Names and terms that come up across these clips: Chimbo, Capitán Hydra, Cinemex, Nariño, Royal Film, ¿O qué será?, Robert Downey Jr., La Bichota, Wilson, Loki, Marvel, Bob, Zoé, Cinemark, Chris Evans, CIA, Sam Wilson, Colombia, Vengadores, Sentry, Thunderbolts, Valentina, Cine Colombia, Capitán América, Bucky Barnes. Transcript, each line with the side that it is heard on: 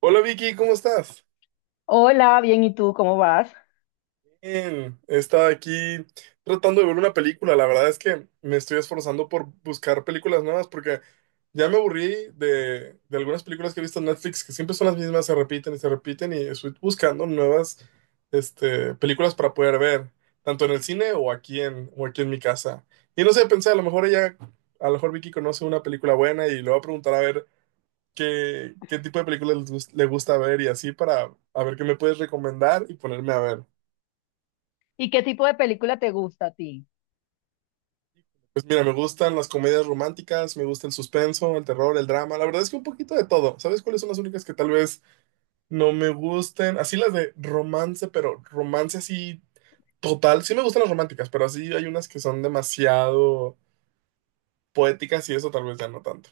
right: Hola Vicky, ¿cómo estás?
left: Hola, bien, ¿y tú cómo vas?
right: Bien, estaba aquí tratando de ver una película. La verdad es que me estoy esforzando por buscar películas nuevas porque ya me aburrí de algunas películas que he visto en Netflix que siempre son las mismas, se repiten y estoy buscando nuevas películas para poder ver, tanto en el cine o o aquí en mi casa. Y no sé, pensé, a lo mejor Vicky conoce una película buena y le voy a preguntar a ver qué tipo de películas le gusta ver y así para a ver qué me puedes recomendar y ponerme a ver.
left: ¿Y qué tipo de película te gusta a ti?
right: Pues mira, me gustan las comedias románticas, me gusta el suspenso, el terror, el drama, la verdad es que un poquito de todo. ¿Sabes cuáles son las únicas que tal vez no me gusten? Así las de romance, pero romance así total. Sí me gustan las románticas, pero así hay unas que son demasiado poéticas y eso tal vez ya no tanto.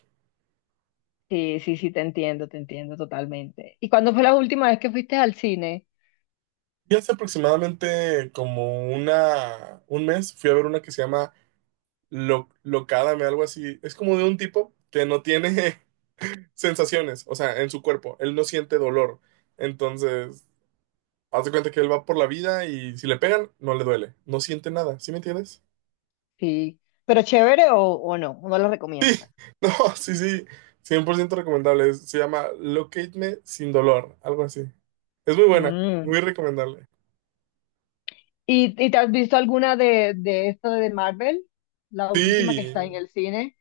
left: Sí, sí, sí, te entiendo totalmente. ¿Y cuándo fue la última vez que fuiste al cine?
right: Y hace aproximadamente como un mes fui a ver una que se llama locádame, algo así. Es como de un tipo que no tiene sensaciones, o sea, en su cuerpo. Él no siente dolor. Entonces, haz de cuenta que él va por la vida y si le pegan, no le duele. No siente nada, ¿sí me entiendes?
left: Sí, pero chévere o no, no lo recomiendas.
right: No, sí, sí, 100% recomendable. Se llama Locate Me Sin Dolor, algo así. Es muy buena,
left: Mm.
right: muy recomendable.
left: ¿Y te has visto alguna de esto de Marvel? La última que está en
right: Sí,
left: el cine.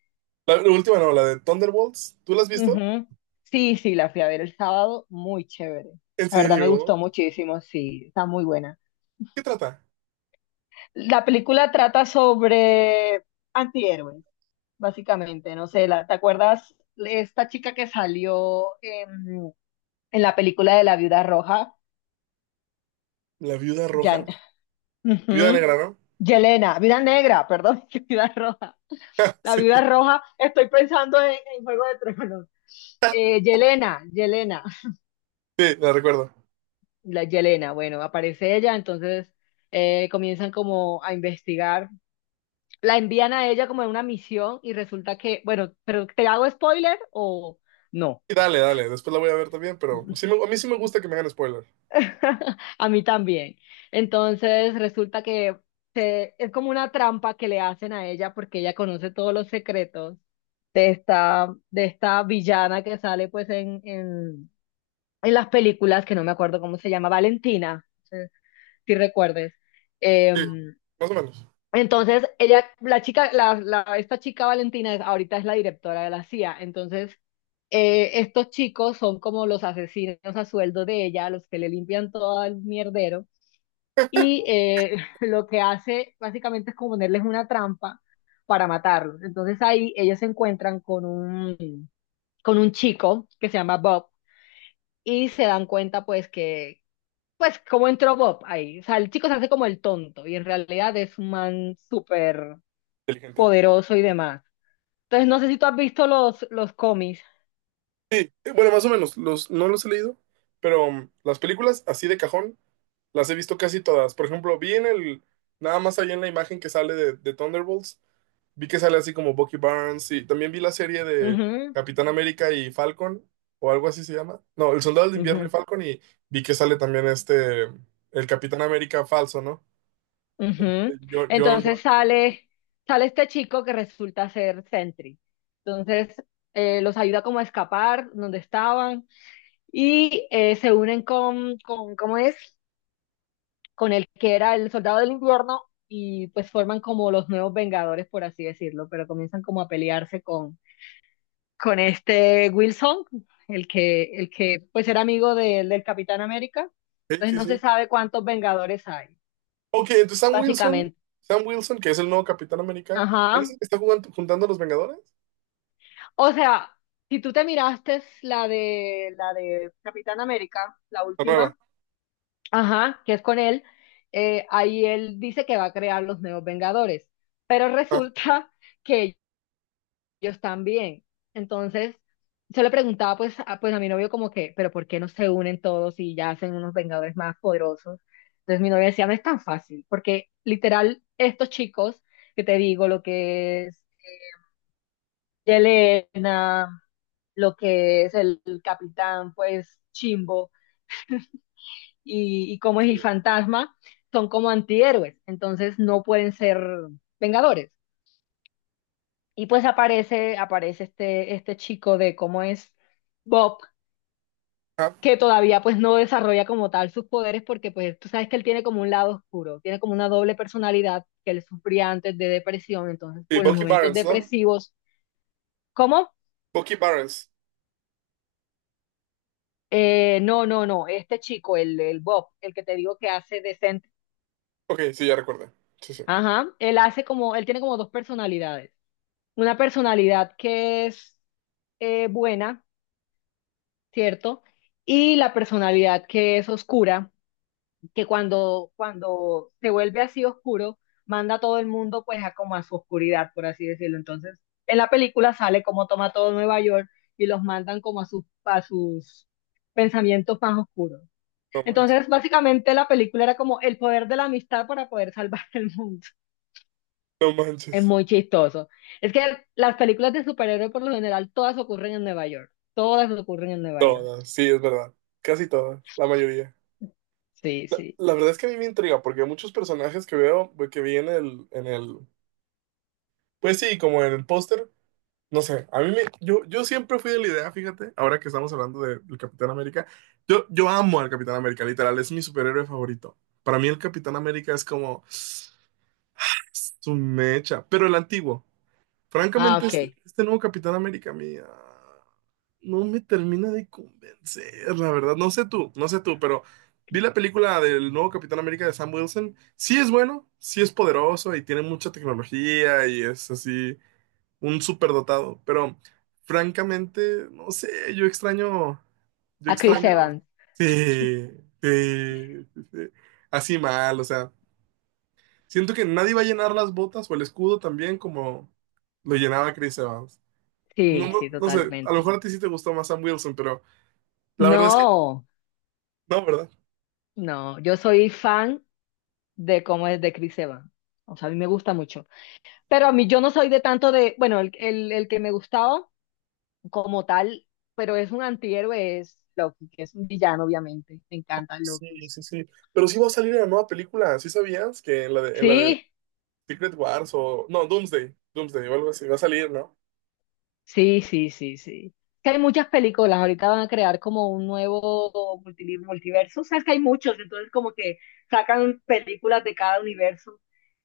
right: la última no, la de Thunderbolts. ¿Tú la has visto?
left: Ujú. Sí, sí, la fui a ver el sábado, muy chévere.
right: ¿En
left: La verdad me gustó
right: serio?
left: muchísimo, sí, está muy buena.
right: ¿Qué trata?
left: La película trata sobre antihéroes. Básicamente, no sé, la, ¿te acuerdas esta chica que salió en la película de la viuda roja?
right: La viuda roja.
left: Jan,
right: Viuda
left: ujú,
right: negra, ¿no?
left: Yelena, viuda negra, perdón, que viuda roja. La
right: Sí,
left: viuda roja, estoy pensando en Juego de Tronos. Yelena, Yelena,
right: sí, la recuerdo.
left: la Yelena, bueno, aparece ella, entonces comienzan como a investigar, la envían a ella como en una misión y resulta que, bueno, pero ¿te hago spoiler o no?
right: Y dale, dale, después la voy a ver también, pero a mí sí me gusta que me hagan spoiler.
left: A mí también. Entonces resulta que es como una trampa que le hacen a ella porque ella conoce todos los secretos de esta villana que sale pues en las películas, que no me acuerdo cómo se llama, Valentina, no sé si recuerdes. Eh,
right: Sí, más o menos.
left: entonces ella, la chica, esta chica Valentina ahorita es la directora de la CIA. Entonces estos chicos son como los asesinos a sueldo de ella, los que le limpian todo el mierdero y lo que hace básicamente es como ponerles una trampa para matarlos. Entonces ahí ellos se encuentran con un chico que se llama Bob y se dan cuenta pues que, pues cómo entró Bob ahí. O sea, el chico se hace como el tonto y en realidad es un man súper
right: Inteligente.
left: poderoso y demás. Entonces no sé si tú has visto los cómics.
right: Sí, bueno, más o menos. No los he leído, pero las películas así de cajón las he visto casi todas. Por ejemplo, nada más ahí en la imagen que sale de Thunderbolts, vi que sale así como Bucky Barnes y también vi la serie de
left: Ujú,
right: Capitán América y Falcon, o algo así se llama. No, El Soldado del Invierno y
left: ujú.
right: Falcon y vi que sale también el Capitán América falso, ¿no?
left: Ujú.
right: John.
left: Entonces sale, sale este chico que resulta ser Sentry. Entonces los ayuda como a escapar donde estaban y se unen ¿cómo es? Con el que era el soldado del invierno y pues forman como los nuevos Vengadores, por así decirlo, pero comienzan como a pelearse con este Wilson, el que pues era amigo del Capitán América.
right: Sí.
left: Entonces
right: Sí, sí,
left: no se
right: sí.
left: sabe cuántos Vengadores hay,
right: Ok, entonces Sam Wilson,
left: básicamente.
right: Sam Wilson, que es el nuevo Capitán América, él es
left: Ajá.
right: el que está juntando a los Vengadores.
left: O sea, si tú te miraste la de Capitán América, la
right: La nueva.
left: última, ajá, que es con él, ahí él dice que va a crear los nuevos Vengadores, pero
right: Ah,
left: resulta que ellos también. Entonces, yo le preguntaba pues a mi novio como que, pero ¿por qué no se unen todos y ya hacen unos Vengadores más poderosos? Entonces mi novio decía, no es tan fácil, porque literal estos chicos que te digo, lo que es Yelena, lo que es el capitán, pues Chimbo y como es
right: sí.
left: el fantasma, son como antihéroes, entonces no pueden ser vengadores. Y pues aparece, aparece este chico de cómo es Bob,
right: Ajá.
left: que todavía pues no desarrolla como tal sus poderes porque pues tú sabes que él tiene como un lado oscuro, tiene como una doble personalidad que él sufría antes de depresión, entonces
right: Sí,
left: pues en los
right: Bucky
left: momentos
right: Barnes, ¿no?
left: depresivos, ¿cómo?
right: Bucky Barnes.
left: No, no, no, este chico, el Bob, el que te digo que hace de Saint.
right: Ok, sí, ya recuerdo. Sí, sí.
left: Ajá, él hace como, él tiene como dos personalidades. Una personalidad que es buena, ¿cierto? Y la personalidad que es oscura, que cuando se vuelve así oscuro, manda a todo el mundo pues a como a su oscuridad, por así decirlo. Entonces, en la película sale como toma todo Nueva York y los mandan como a sus pensamientos más oscuros.
right: No manches.
left: Entonces, básicamente la película era como el poder de la amistad para poder salvar el mundo.
right: No
left: Es
right: manches.
left: muy chistoso. Es que las películas de superhéroes por lo general todas ocurren en Nueva York. Todas ocurren en Nueva York.
right: Todas, sí, es verdad. Casi todas, la mayoría.
left: Sí,
right: La,
left: sí.
right: la verdad es que a mí me intriga porque muchos personajes que veo, que vi pues sí, como en el póster. No sé, a mí me, yo siempre fui de la idea, fíjate, ahora que estamos hablando del Capitán América, yo amo al Capitán América, literal, es mi superhéroe favorito. Para mí el Capitán América es como su mecha, pero el antiguo.
left: Ah,
right: Francamente, ah,
left: ok.
right: este nuevo Capitán América mía no me termina de convencer, la verdad. No sé tú, no sé tú, pero vi la película del nuevo Capitán América de Sam Wilson. Sí es bueno, sí es poderoso y tiene mucha tecnología y es así un superdotado, pero francamente, no sé, yo extraño, yo A tu
left: A Chris
right: extraño,
left: Evans.
right: sí, sí, sí, sí, así mal, o sea, siento que nadie va a llenar las botas o el escudo también como lo llenaba Chris Evans. No,
left: Sí, sí,
right: no, no sé, a lo
left: totalmente.
right: mejor a ti sí te gustó más Sam Wilson, pero la verdad es no, que
left: No,
right: no, ¿verdad?
left: no. Yo soy fan de cómo es de Chris Evans. O sea, a mí me gusta mucho. Pero a mí yo no soy de tanto de, bueno, el que me gustaba como tal, pero es un antihéroe, es Loki, que es un villano, obviamente. Me encanta
right: Sí,
left: Loki.
right: sí, sí. Pero sí va a salir una nueva película, ¿sí sabías? Que en la de, en la sí, de sí,
left: Sí,
right: Secret Wars o... No, Doomsday, Doomsday o algo así, va a salir, ¿no?
left: sí, sí, sí, sí. Que hay muchas películas, ahorita van a crear como un nuevo multiverso, o sea, que hay muchos, entonces como que sacan películas de cada universo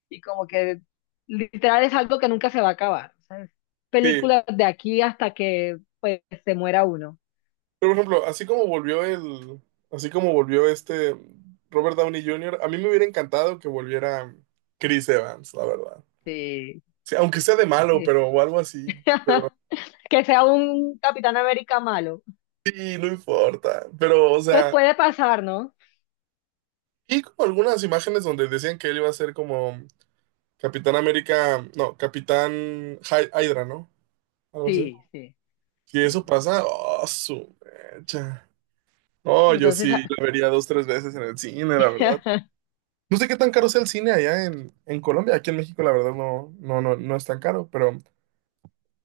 left: y como que literal es algo que nunca se va a acabar, ¿sabes?
right: Sí.
left: Películas de aquí hasta que pues se muera uno.
right: Pero, por ejemplo, así como volvió este Robert Downey Jr., a mí me hubiera encantado que volviera Chris Evans, la verdad.
left: Sí,
right: Sí, aunque sea de malo,
left: sí.
right: pero o algo así.
left: Que sea un Capitán América malo.
right: Sí, no importa. Pero, o
left: Pues
right: sea,
left: puede pasar, ¿no?
right: y como algunas imágenes donde decían que él iba a ser como Capitán América, no, Capitán Hydra, ¿no? Algo así.
left: Sí, sí,
right: Si
left: sí,
right: eso
left: sí,
right: pasa,
left: sí.
right: oh, su mecha. No, yo
left: Entonces,
right: sí la vería dos, tres veces en el cine, la verdad. No sé qué tan caro sea el cine allá en Colombia. Aquí en México, la verdad, no, no, no, no es tan caro, pero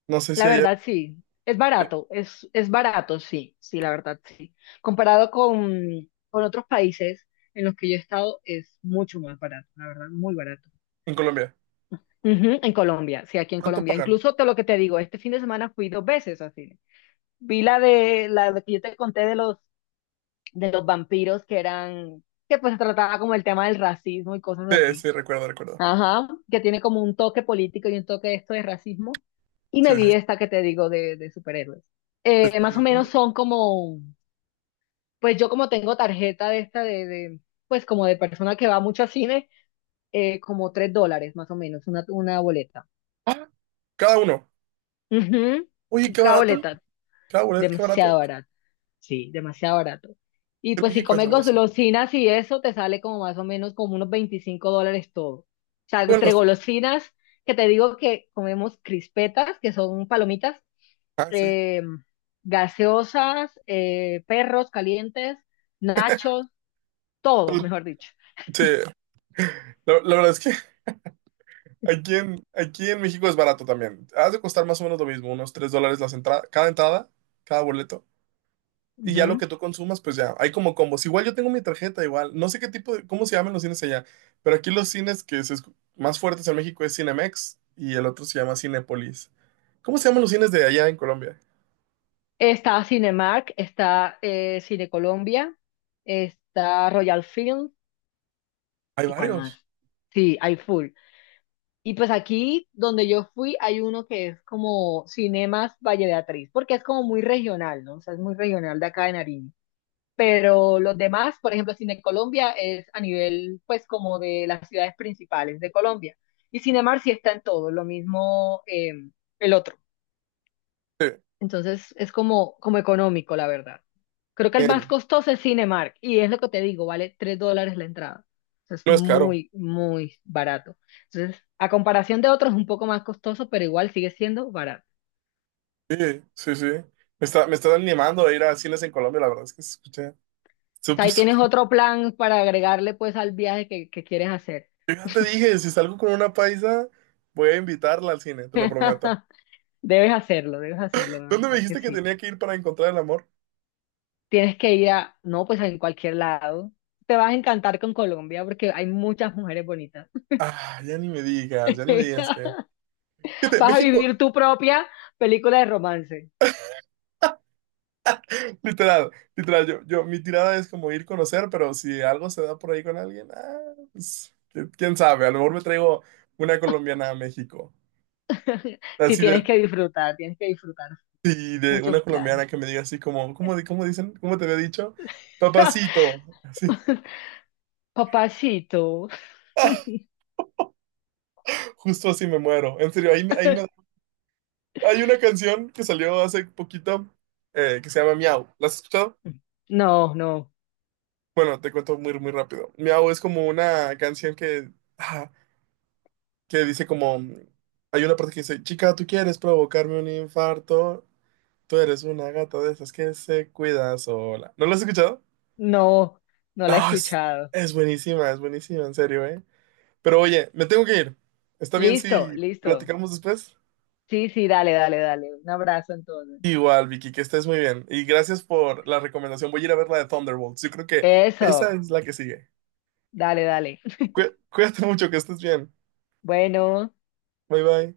right: no sé si
left: la
right: allá
left: verdad, sí. Es barato, es barato, sí, sí, la verdad, sí. Comparado con otros países en los que yo he estado, es mucho más barato, la verdad, muy barato.
right: en Colombia.
left: Ujú, en Colombia, sí, aquí en
right: ¿Cuánto
left: Colombia.
right: pagan?
left: Incluso te lo que te digo, este fin de semana fui 2 veces al cine. Vi la de que yo te conté de los vampiros que eran, que pues trataba como el tema del racismo y cosas
right: Sí,
left: así.
right: sí, recuerdo, recuerdo.
left: Ajá, que tiene como un toque político y un toque de esto de racismo. Y me
right: Sí, sí.
left: vi esta que te digo de superhéroes.
right: Está-
left: Más o menos
right: está-
left: son como, pues yo como tengo tarjeta de esta pues como de persona que va mucho al cine, como 3 dólares más o menos, una boleta.
right: Ah, cada uno.
left: Ujú,
right: Oye, qué
left: cada
right: barato.
left: boleta,
right: Cada boleto, qué
left: demasiado
right: barato.
left: barata. Sí, demasiado barato. Y
right: En
left: pues si
right: México es
left: comes
right: algo así.
left: golosinas y eso, te sale como más o menos como unos 25 dólares todo. O sea,
right: Bueno,
left: entre
right: sí.
left: golosinas, que te digo que comemos crispetas, que son palomitas,
right: Ah, sí.
left: eh, gaseosas, perros calientes, nachos, todo,
right: Pero,
left: mejor dicho.
right: sí, la verdad es que aquí en México es barato también. Has de costar más o menos lo mismo, unos $3 las entradas, cada entrada, cada boleto. Y ya lo
left: Ujú.
right: que tú consumas, pues ya, hay como combos. Igual yo tengo mi tarjeta, igual. No sé cómo se llaman los cines allá, pero aquí los cines más fuertes en México es Cinemex y el otro se llama Cinépolis. ¿Cómo se llaman los cines de allá en Colombia?
left: Está Cinemark, está Cine Colombia, está Royal Film,
right: Hay
left: ¿y cuál más?
right: varios.
left: Sí, hay full. Y pues aquí donde yo fui hay uno que es como Cinemas Valle Beatriz, porque es como muy regional, ¿no? O sea, es muy regional de acá de Nariño. Pero los demás, por ejemplo, Cine Colombia es a nivel, pues, como de las ciudades principales de Colombia. Y Cinemar sí está en todo, lo mismo el otro.
right: Sí.
left: Entonces es como, como económico, la verdad. Creo que el más
right: Bien.
left: costoso es Cinemark y es lo que te digo, vale 3 dólares la entrada. Entonces es
right: No es caro.
left: muy, muy barato. Entonces, a comparación de otros, es un poco más costoso, pero igual sigue siendo barato.
right: Sí, sí, sí. Me está animando a ir a cines en Colombia, la verdad es que se escucha
left: O sea,
right: súper,
left: ahí tienes
right: súper.
left: otro plan para agregarle pues al viaje que quieres hacer.
right: Yo ya te dije, si salgo con una paisa, voy a invitarla al cine, te lo prometo.
left: Debes hacerlo, de
right: ¿Dónde me
left: verdad que
right: dijiste que
left: sí.
right: tenía que ir para encontrar el amor?
left: Tienes que ir a, no, pues en cualquier lado. Te vas a encantar con Colombia porque hay muchas mujeres bonitas.
right: Ah, ya ni me digas, ya ni me digas que. Fíjate,
left: Vas a
right: México,
left: vivir tu propia película de romance.
right: literal, literal, mi tirada es como ir a conocer, pero si algo se da por ahí con alguien, ah, pues, quién sabe, a lo mejor me traigo una colombiana a México.
left: Si
right: Así
left: tienes
right: de,
left: que disfrutar, tienes que disfrutar
right: sí, de una
left: muchos planes.
right: colombiana que me diga así como, ¿cómo, cómo dicen? ¿Cómo te había dicho? Papacito, así,
left: Papacito.
right: justo así me muero. En serio, hay una canción que salió hace poquito que se llama Miau. ¿La has escuchado?
left: No, no,
right: Bueno, te cuento muy, muy rápido. Miau es como una canción que... que dice como, hay una parte que dice, chica, tú quieres provocarme un infarto, tú eres una gata de esas que se cuida sola. ¿No lo has escuchado?
left: no, no la he
right: No,
left: escuchado.
right: es buenísima, en serio, ¿eh? Pero oye, me tengo que ir. ¿Está bien
left: Listo,
right: si
left: listo.
right: platicamos después?
left: Sí, sí, dale, dale, dale. Un abrazo entonces.
right: Igual, Vicky, que estés muy bien. Y gracias por la recomendación. Voy a ir a ver la de Thunderbolts. Yo creo que esa
left: Eso,
right: es la que sigue.
left: dale, dale.
right: Cuídate mucho, que estés bien.
left: Bueno.
right: Bye bye.